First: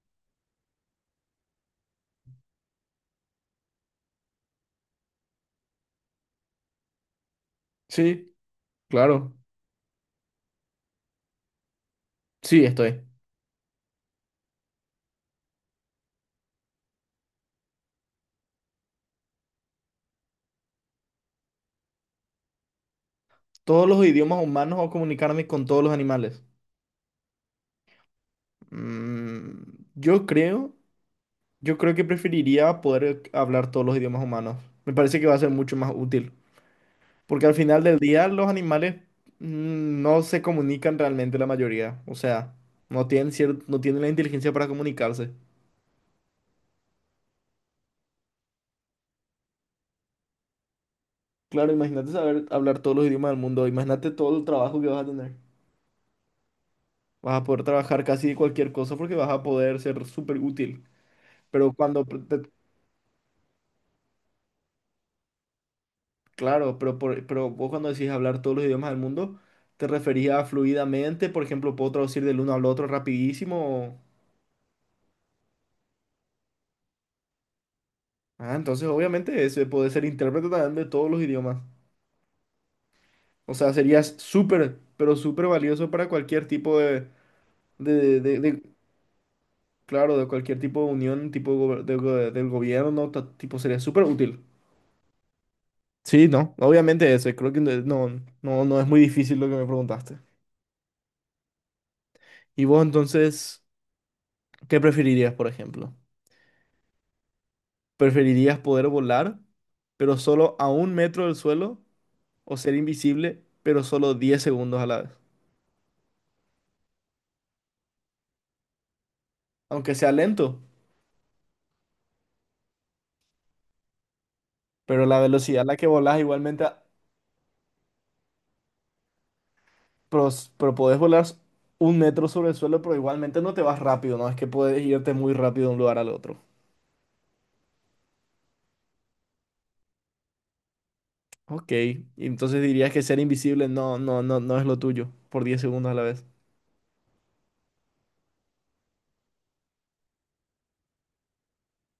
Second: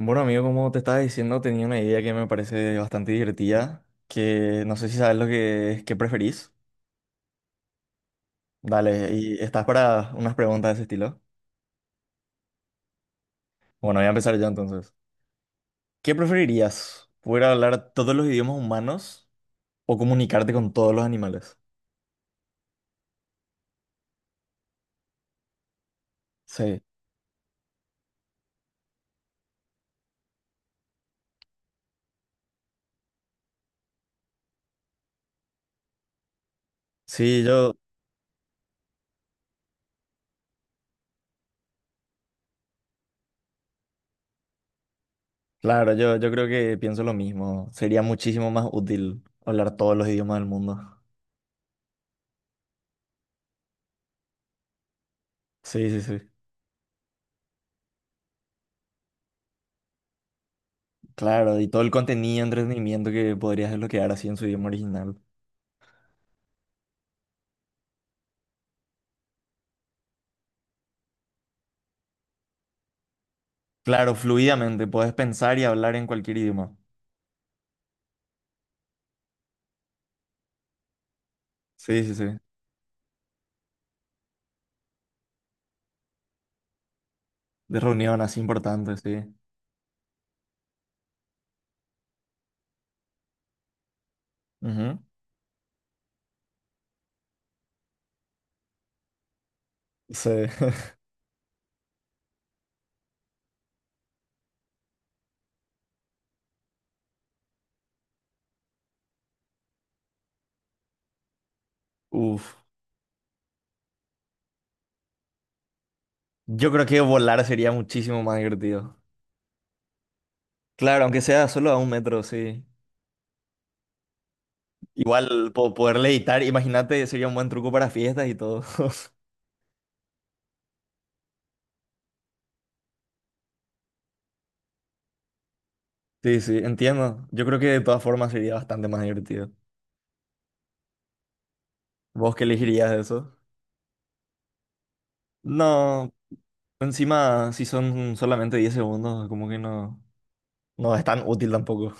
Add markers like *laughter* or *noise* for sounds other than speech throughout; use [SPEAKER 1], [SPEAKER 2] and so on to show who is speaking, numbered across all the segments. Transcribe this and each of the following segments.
[SPEAKER 1] Bueno, amigo, como te estaba diciendo, tenía una idea que me parece bastante divertida, que no sé si sabes lo que es, qué preferís.
[SPEAKER 2] Sí,
[SPEAKER 1] Dale, y
[SPEAKER 2] claro.
[SPEAKER 1] estás para unas preguntas de ese estilo.
[SPEAKER 2] Sí, estoy.
[SPEAKER 1] Bueno, voy a empezar yo entonces. ¿Qué preferirías? ¿Poder hablar todos los idiomas humanos o comunicarte con todos los animales?
[SPEAKER 2] Todos los idiomas humanos o comunicarme con todos los animales.
[SPEAKER 1] Sí.
[SPEAKER 2] Mm, yo creo, yo creo que preferiría poder hablar todos los idiomas humanos. Me parece que va a ser mucho más útil.
[SPEAKER 1] Sí,
[SPEAKER 2] Porque al
[SPEAKER 1] yo,
[SPEAKER 2] final del día los animales no se comunican realmente la mayoría. O sea, no tienen la inteligencia para comunicarse.
[SPEAKER 1] claro, yo, creo que pienso lo mismo. Sería muchísimo más útil hablar todos los idiomas del mundo.
[SPEAKER 2] Claro, imagínate saber hablar todos los idiomas del mundo. Imagínate todo el trabajo que vas a tener.
[SPEAKER 1] Sí, sí, sí.
[SPEAKER 2] Vas a poder trabajar casi de cualquier cosa porque vas a poder ser súper útil.
[SPEAKER 1] Claro, y
[SPEAKER 2] Pero
[SPEAKER 1] todo el
[SPEAKER 2] cuando
[SPEAKER 1] contenido, entretenimiento que podrías desbloquear así en su idioma original.
[SPEAKER 2] Claro, pero vos cuando decís hablar todos los idiomas del mundo, ¿te referías a fluidamente? Por ejemplo, ¿puedo traducir del uno al otro rapidísimo?
[SPEAKER 1] Claro, fluidamente, podés pensar y hablar en cualquier idioma.
[SPEAKER 2] Ah, entonces obviamente ese puede ser intérprete también de todos los idiomas.
[SPEAKER 1] Sí, sí, sí.
[SPEAKER 2] O sea, serías súper, pero súper valioso para cualquier tipo
[SPEAKER 1] De reunión
[SPEAKER 2] de,
[SPEAKER 1] así
[SPEAKER 2] de- de-
[SPEAKER 1] importante, sí.
[SPEAKER 2] claro, de cualquier tipo de unión, tipo gober- de go- del gobierno, tipo, sería súper útil.
[SPEAKER 1] Ujú.
[SPEAKER 2] Sí, no, obviamente ese, creo que no es muy difícil lo que me preguntaste.
[SPEAKER 1] Sí.
[SPEAKER 2] ¿Y vos entonces qué preferirías, por ejemplo? ¿Preferirías poder volar, pero solo a 1 metro del suelo,
[SPEAKER 1] *laughs*
[SPEAKER 2] o
[SPEAKER 1] Uf.
[SPEAKER 2] ser invisible, pero solo 10 segundos a la vez?
[SPEAKER 1] Yo creo que volar sería muchísimo más divertido.
[SPEAKER 2] Aunque sea lento,
[SPEAKER 1] Claro, aunque sea solo a un metro, sí.
[SPEAKER 2] pero la
[SPEAKER 1] Igual
[SPEAKER 2] velocidad a la que
[SPEAKER 1] poder
[SPEAKER 2] volás
[SPEAKER 1] levitar,
[SPEAKER 2] igualmente,
[SPEAKER 1] imagínate, sería un buen truco para fiestas y todo. *laughs*
[SPEAKER 2] pero 1 metro sobre el suelo, pero igualmente no te vas rápido, no es que puedes irte muy rápido de un lugar al otro.
[SPEAKER 1] Sí, sí, entiendo. Yo creo que de todas formas sería bastante más divertido.
[SPEAKER 2] Ok, y
[SPEAKER 1] ¿Vos qué
[SPEAKER 2] entonces
[SPEAKER 1] elegirías
[SPEAKER 2] dirías
[SPEAKER 1] de
[SPEAKER 2] que ser
[SPEAKER 1] eso?
[SPEAKER 2] invisible no es lo tuyo, por 10 segundos a la
[SPEAKER 1] No,
[SPEAKER 2] vez.
[SPEAKER 1] encima si son solamente 10 segundos, como que no, no es tan útil tampoco.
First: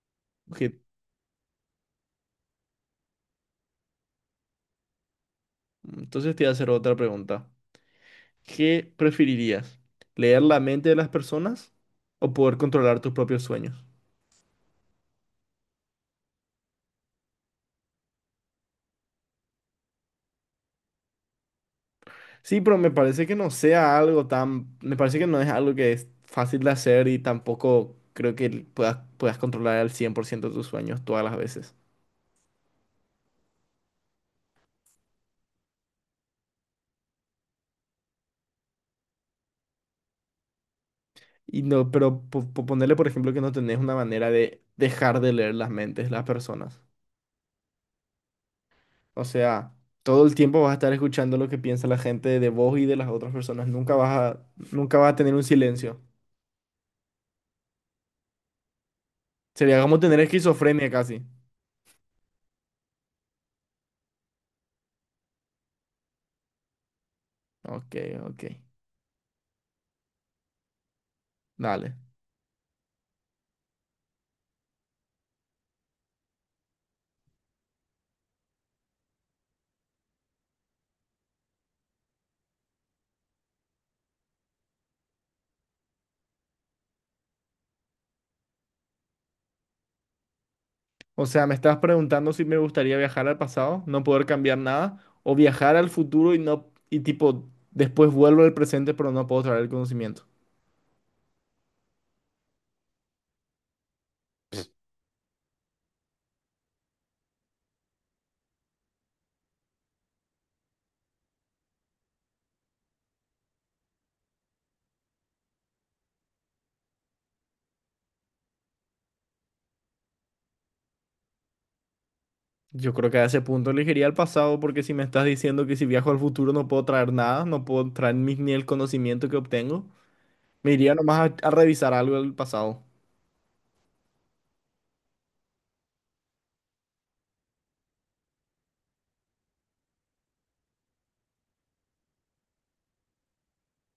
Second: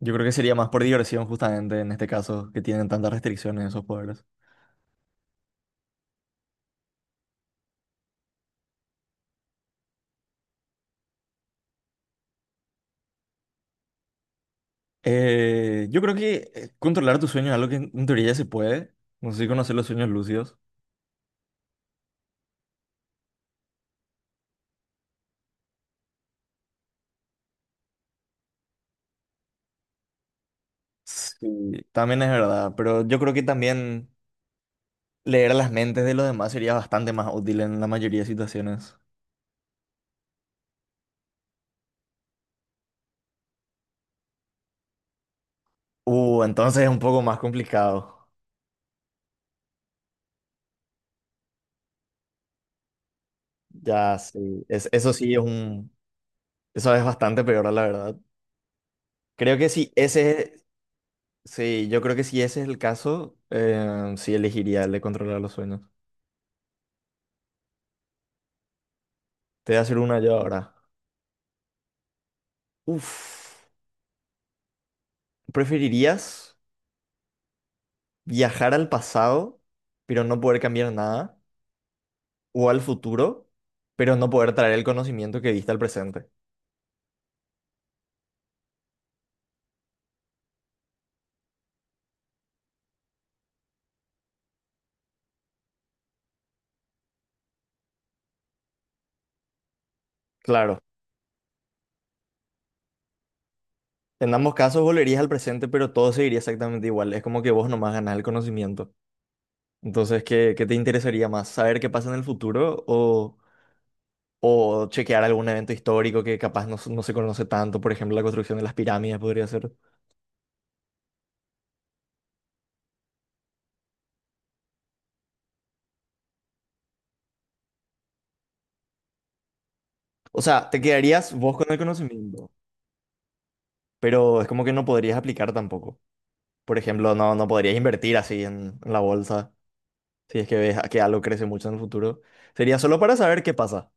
[SPEAKER 1] Yo creo que sería
[SPEAKER 2] Ok,
[SPEAKER 1] más por diversión, justamente, en este caso, que tienen tantas restricciones esos poderes.
[SPEAKER 2] entonces te voy a hacer otra pregunta. ¿Qué preferirías? ¿Leer la mente de las personas o poder controlar tus propios sueños?
[SPEAKER 1] Yo creo que controlar tus sueños es algo que en teoría ya se puede. No sé si conocer los sueños lúcidos.
[SPEAKER 2] Sí, pero me parece que no sea algo tan... Me parece que no es algo que es fácil de hacer y tampoco creo que puedas controlar al 100% tus sueños todas las veces.
[SPEAKER 1] Sí. También es verdad, pero yo creo que también leer las mentes de los demás sería bastante más útil en la mayoría de situaciones.
[SPEAKER 2] Y no, pero ponerle, por ejemplo, que no tenés una manera de dejar de leer las mentes de las personas.
[SPEAKER 1] Entonces es un poco más complicado.
[SPEAKER 2] O sea, todo el tiempo vas a estar escuchando lo que piensa la gente de vos y de las otras personas.
[SPEAKER 1] Ya,
[SPEAKER 2] A,
[SPEAKER 1] sí. Es,
[SPEAKER 2] nunca
[SPEAKER 1] eso
[SPEAKER 2] vas a
[SPEAKER 1] sí
[SPEAKER 2] tener
[SPEAKER 1] es
[SPEAKER 2] un
[SPEAKER 1] un...
[SPEAKER 2] silencio.
[SPEAKER 1] Eso es bastante peor, la verdad. Creo que
[SPEAKER 2] Sería
[SPEAKER 1] si
[SPEAKER 2] como tener
[SPEAKER 1] ese,
[SPEAKER 2] esquizofrenia casi.
[SPEAKER 1] sí, yo creo que si ese es el caso, sí elegiría el de controlar los sueños.
[SPEAKER 2] Ok, ok.
[SPEAKER 1] Te voy a hacer una yo ahora.
[SPEAKER 2] Dale.
[SPEAKER 1] Uf, ¿preferirías viajar al pasado, pero no poder cambiar nada? ¿O al futuro, pero no poder traer el conocimiento que viste al presente?
[SPEAKER 2] O sea, me estás preguntando si me gustaría viajar al pasado, no poder cambiar nada, o viajar al futuro y no, y tipo, después vuelvo al presente, pero no puedo traer el conocimiento.
[SPEAKER 1] Claro, en ambos casos volverías al presente, pero todo seguiría exactamente igual. Es como que vos nomás ganás el conocimiento. Entonces, ¿qué, qué te interesaría más? ¿Saber qué pasa en el futuro o chequear algún evento histórico que capaz no, no se conoce tanto? Por ejemplo, la construcción de las pirámides podría ser.
[SPEAKER 2] Yo creo que a ese punto elegiría el pasado, porque si me estás diciendo que si viajo al futuro no puedo traer nada, no puedo traer ni el conocimiento que obtengo,
[SPEAKER 1] O sea,
[SPEAKER 2] me
[SPEAKER 1] te
[SPEAKER 2] iría nomás
[SPEAKER 1] quedarías
[SPEAKER 2] a
[SPEAKER 1] vos con el
[SPEAKER 2] revisar algo del
[SPEAKER 1] conocimiento,
[SPEAKER 2] pasado.
[SPEAKER 1] pero es como que no podrías aplicar tampoco. Por ejemplo, no, no podrías invertir así en la bolsa, si es que ves que algo crece mucho en el futuro. Sería solo para saber qué pasa.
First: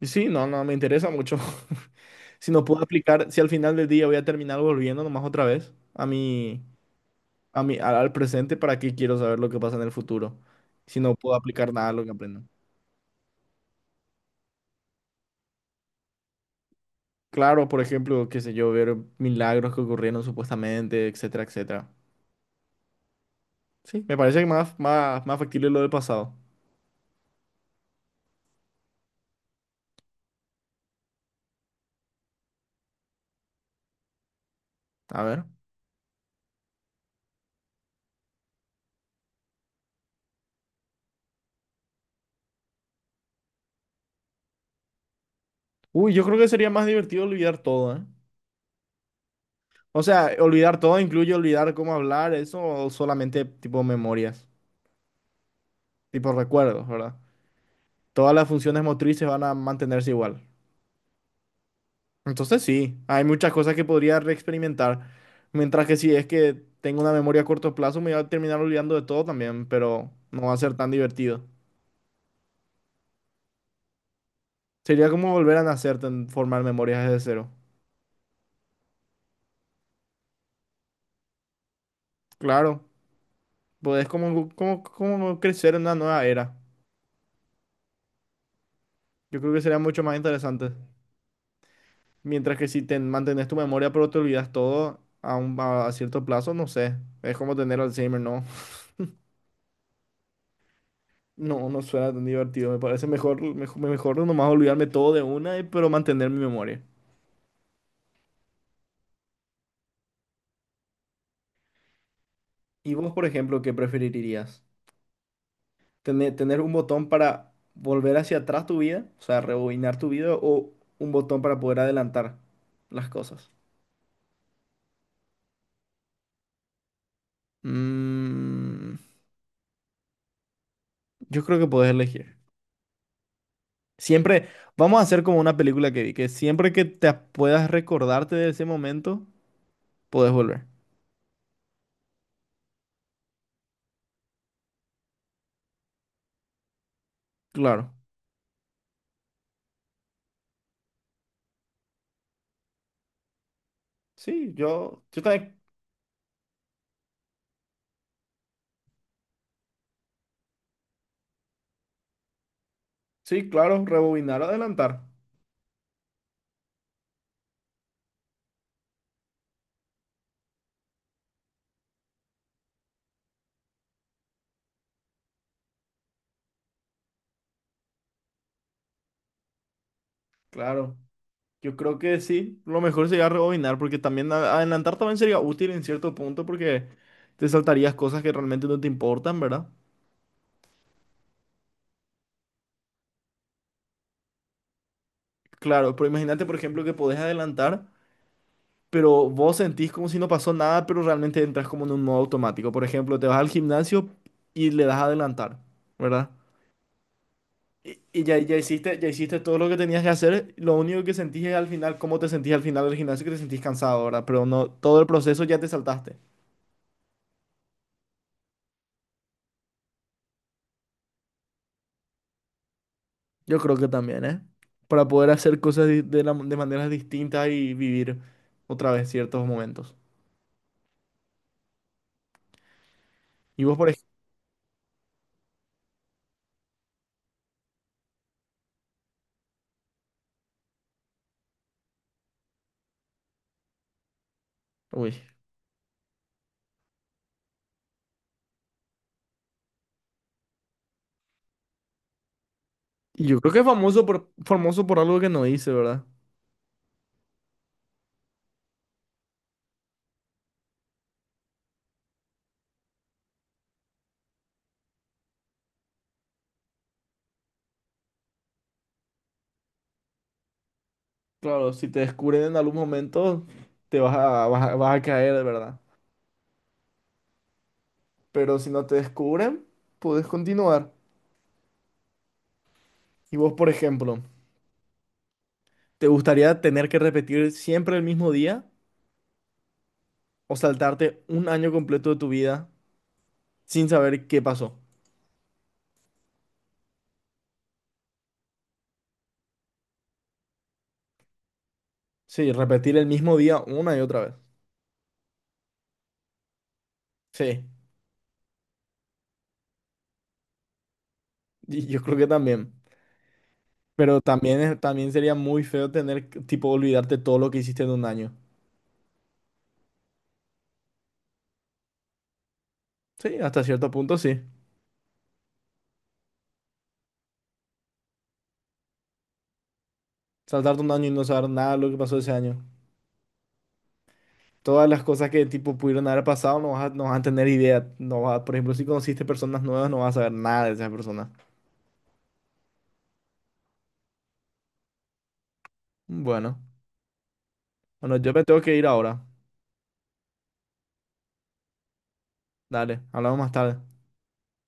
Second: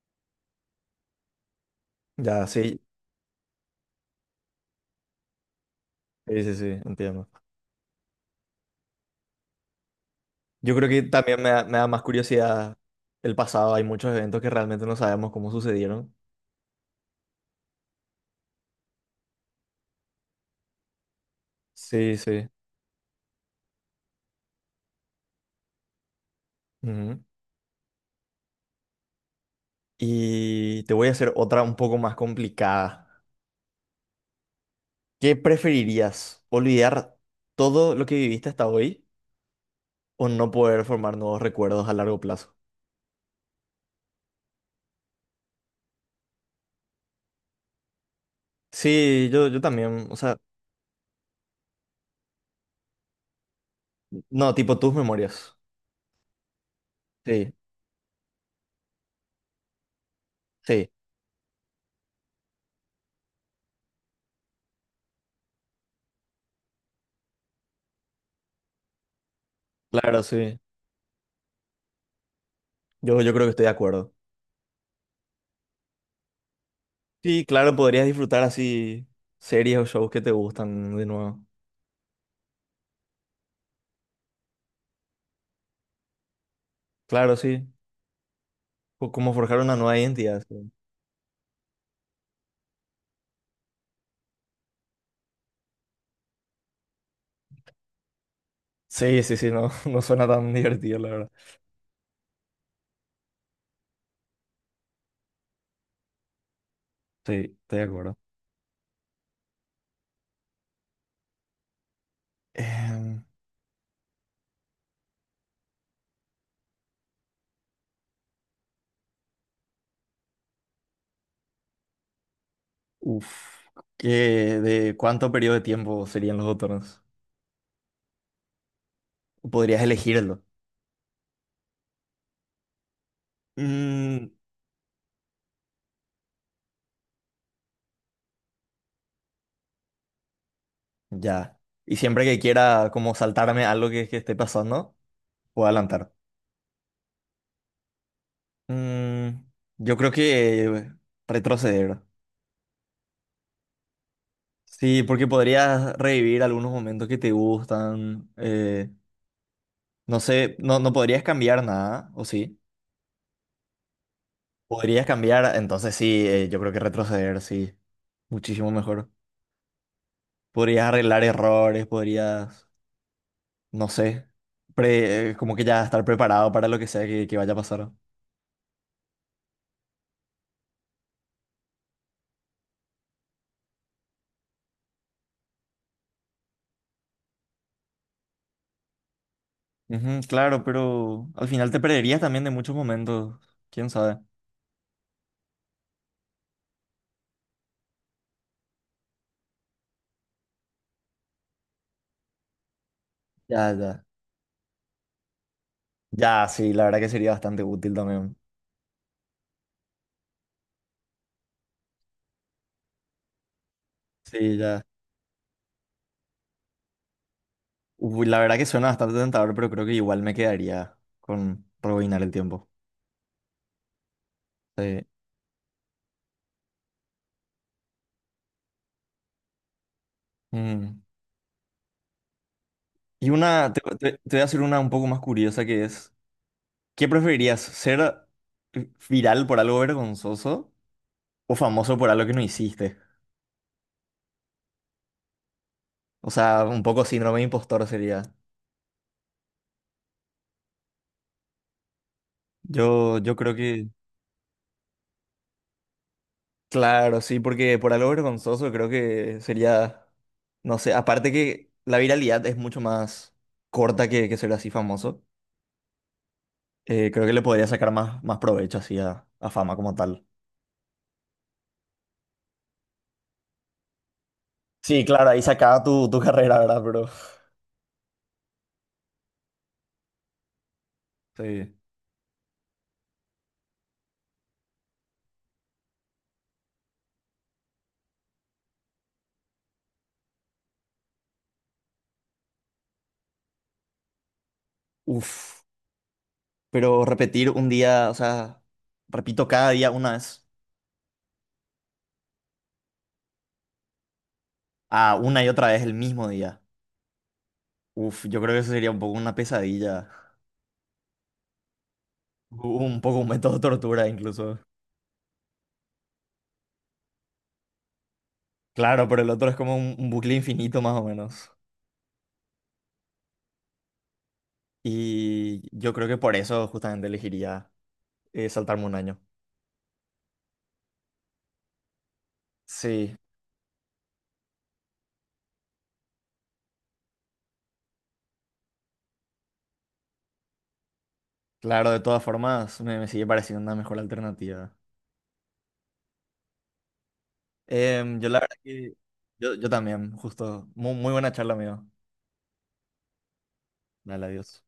[SPEAKER 2] Y sí, no, no, me interesa mucho. *laughs*
[SPEAKER 1] Ya,
[SPEAKER 2] Si no
[SPEAKER 1] sí,
[SPEAKER 2] puedo aplicar, si al final del día voy a terminar volviendo nomás otra vez a
[SPEAKER 1] sí, sí,
[SPEAKER 2] mi,
[SPEAKER 1] sí, entiendo.
[SPEAKER 2] a mí, al presente, ¿para qué quiero saber lo que pasa en el futuro?
[SPEAKER 1] Yo creo
[SPEAKER 2] Si
[SPEAKER 1] que
[SPEAKER 2] no puedo
[SPEAKER 1] también
[SPEAKER 2] aplicar
[SPEAKER 1] me da
[SPEAKER 2] nada de
[SPEAKER 1] más
[SPEAKER 2] lo que aprendo.
[SPEAKER 1] curiosidad el pasado. Hay muchos eventos que realmente no sabemos cómo sucedieron.
[SPEAKER 2] Claro, por ejemplo, qué sé yo, ver milagros que ocurrieron supuestamente, etcétera, etcétera.
[SPEAKER 1] Sí, sí.
[SPEAKER 2] Sí, me parece que más factible lo del pasado.
[SPEAKER 1] Ujú. Y te voy a hacer otra un poco más complicada.
[SPEAKER 2] A
[SPEAKER 1] ¿Qué
[SPEAKER 2] ver.
[SPEAKER 1] preferirías? ¿Olvidar todo lo que viviste hasta hoy o no poder formar nuevos recuerdos a largo plazo?
[SPEAKER 2] Uy, yo creo que sería más divertido olvidar todo, ¿eh?
[SPEAKER 1] Sí, yo
[SPEAKER 2] O
[SPEAKER 1] también, o
[SPEAKER 2] sea,
[SPEAKER 1] sea,
[SPEAKER 2] olvidar todo incluye olvidar cómo hablar, eso, o solamente tipo memorias,
[SPEAKER 1] no, tipo tus memorias.
[SPEAKER 2] tipo recuerdos, ¿verdad?
[SPEAKER 1] Sí,
[SPEAKER 2] Todas las funciones motrices van a mantenerse igual.
[SPEAKER 1] sí,
[SPEAKER 2] Entonces sí, hay muchas cosas que podría reexperimentar. Mientras que si es que tengo una memoria a corto plazo, me voy a terminar olvidando de todo también, pero
[SPEAKER 1] claro,
[SPEAKER 2] no va a
[SPEAKER 1] sí.
[SPEAKER 2] ser tan divertido.
[SPEAKER 1] Yo creo que estoy de acuerdo.
[SPEAKER 2] Sería como volver a nacer, formar memorias desde
[SPEAKER 1] Sí,
[SPEAKER 2] cero.
[SPEAKER 1] claro, podrías disfrutar así series o shows que te gustan de nuevo.
[SPEAKER 2] Claro, podés como crecer en una nueva era.
[SPEAKER 1] Claro, sí. O como
[SPEAKER 2] Yo creo
[SPEAKER 1] forjar
[SPEAKER 2] que
[SPEAKER 1] una
[SPEAKER 2] sería
[SPEAKER 1] nueva
[SPEAKER 2] mucho más
[SPEAKER 1] identidad. Sí,
[SPEAKER 2] interesante. Mientras que si te mantenés tu memoria pero te olvidas todo a, un, a cierto plazo, no sé. Es como tener Alzheimer, ¿no?
[SPEAKER 1] sí, sí, sí, no, *laughs* no suena tan divertido, la verdad.
[SPEAKER 2] No, no suena tan divertido. Me parece mejor nomás olvidarme todo de una, pero mantener mi memoria.
[SPEAKER 1] Sí, estoy de acuerdo.
[SPEAKER 2] ¿Y vos,
[SPEAKER 1] Em,
[SPEAKER 2] por ejemplo, qué preferirías? ¿Tener un botón para volver hacia atrás tu vida? O sea, rebobinar tu vida o un botón para poder adelantar las cosas.
[SPEAKER 1] uf, ¿qué, de cuánto periodo de tiempo serían los botones?
[SPEAKER 2] Mm,
[SPEAKER 1] Podrías elegirlo.
[SPEAKER 2] yo creo que podés elegir.
[SPEAKER 1] Mm,
[SPEAKER 2] Siempre, vamos a hacer como una película que vi, que siempre que te puedas recordarte de ese momento, podés volver.
[SPEAKER 1] ya. Y siempre que quiera como saltarme algo que esté pasando, puedo adelantar.
[SPEAKER 2] Claro.
[SPEAKER 1] Mm, yo creo que retroceder.
[SPEAKER 2] Sí,
[SPEAKER 1] Sí,
[SPEAKER 2] yo
[SPEAKER 1] porque
[SPEAKER 2] también.
[SPEAKER 1] podrías revivir algunos momentos que te gustan. No sé, no, no podrías cambiar nada, ¿o sí?
[SPEAKER 2] Sí, claro, rebobinar o adelantar.
[SPEAKER 1] Podrías cambiar, entonces sí, yo creo que retroceder, sí. Muchísimo mejor. Podrías arreglar errores, podrías, no sé, como que ya estar preparado para lo que sea que vaya a pasar.
[SPEAKER 2] Claro, yo creo que sí, lo mejor sería rebobinar porque también adelantar también sería útil en cierto punto porque te saltarías cosas que realmente no te importan, ¿verdad?
[SPEAKER 1] Ujú, claro, pero al final te perderías también de muchos momentos, quién sabe.
[SPEAKER 2] Claro, pero imagínate por ejemplo que podés adelantar, pero vos sentís como si no pasó nada, pero realmente entras como en un modo automático. Por ejemplo, te vas al
[SPEAKER 1] Ya, ya.
[SPEAKER 2] gimnasio y le das a adelantar, ¿verdad?
[SPEAKER 1] Ya, sí, la verdad que sería bastante útil
[SPEAKER 2] Y
[SPEAKER 1] también.
[SPEAKER 2] ya, ya hiciste todo lo que tenías que hacer, lo único que sentís es al final, cómo te sentís al final del gimnasio, que te sentís cansado, ¿verdad? Pero
[SPEAKER 1] Sí,
[SPEAKER 2] no,
[SPEAKER 1] ya.
[SPEAKER 2] todo el proceso ya te saltaste.
[SPEAKER 1] Uy, la verdad que suena bastante tentador, pero creo que igual me quedaría con rebobinar el tiempo.
[SPEAKER 2] Yo creo que también, ¿eh?
[SPEAKER 1] Sí.
[SPEAKER 2] Para poder hacer cosas de maneras distintas y vivir otra vez ciertos momentos.
[SPEAKER 1] Mm. Y
[SPEAKER 2] Y
[SPEAKER 1] una,
[SPEAKER 2] vos, por ejemplo,
[SPEAKER 1] te voy a hacer una un poco más curiosa que es, ¿qué preferirías? ¿Ser viral por algo vergonzoso o famoso por algo que no hiciste?
[SPEAKER 2] uy.
[SPEAKER 1] O sea, un poco síndrome de impostor sería. Yo,
[SPEAKER 2] Y
[SPEAKER 1] yo
[SPEAKER 2] yo creo
[SPEAKER 1] creo
[SPEAKER 2] que es
[SPEAKER 1] que
[SPEAKER 2] famoso por algo que no hice, ¿verdad?
[SPEAKER 1] claro, sí, porque por algo vergonzoso creo que sería, no sé, aparte que la viralidad es mucho más corta que ser así famoso, creo que le podría sacar más, más provecho así a fama como tal.
[SPEAKER 2] Claro, si te descubren en algún momento, te vas a, vas a, vas a
[SPEAKER 1] Sí, claro,
[SPEAKER 2] caer,
[SPEAKER 1] ahí
[SPEAKER 2] de
[SPEAKER 1] se
[SPEAKER 2] verdad.
[SPEAKER 1] acaba tu, tu carrera, ¿verdad, bro?
[SPEAKER 2] Pero si no te descubren, puedes continuar.
[SPEAKER 1] Sí.
[SPEAKER 2] Y vos, por ejemplo, ¿te gustaría tener que repetir siempre el mismo día o saltarte 1 año completo de tu vida sin saber qué pasó?
[SPEAKER 1] Uf, pero repetir un día, o sea, repito cada día una vez,
[SPEAKER 2] Sí, repetir el mismo día una y otra vez.
[SPEAKER 1] a una y otra vez el mismo día.
[SPEAKER 2] Sí.
[SPEAKER 1] Uf, yo creo que eso sería un poco una pesadilla,
[SPEAKER 2] Yo creo que también.
[SPEAKER 1] un poco un método de tortura
[SPEAKER 2] Pero
[SPEAKER 1] incluso.
[SPEAKER 2] también, también sería muy feo tener, que, tipo, olvidarte todo lo que hiciste en 1 año.
[SPEAKER 1] Claro, pero el otro es como un bucle infinito más o menos.
[SPEAKER 2] Sí, hasta cierto punto sí.
[SPEAKER 1] Y yo creo que por eso justamente elegiría saltarme 1 año.
[SPEAKER 2] Saltarte un año y no saber nada de lo que pasó ese año.
[SPEAKER 1] Sí,
[SPEAKER 2] Todas las cosas que, tipo, pudieron haber pasado no vas a tener idea. No vas a- por ejemplo, si conociste personas nuevas, no vas a saber nada de esas personas.
[SPEAKER 1] claro, de todas formas me, me sigue pareciendo una mejor alternativa.
[SPEAKER 2] Bueno. Bueno,
[SPEAKER 1] Em, yo
[SPEAKER 2] yo
[SPEAKER 1] la
[SPEAKER 2] me
[SPEAKER 1] verdad
[SPEAKER 2] tengo que ir
[SPEAKER 1] que
[SPEAKER 2] ahora.
[SPEAKER 1] yo también, justo. Muy, muy buena charla, amigo.
[SPEAKER 2] Dale, hablamos más tarde.
[SPEAKER 1] Dale, adiós.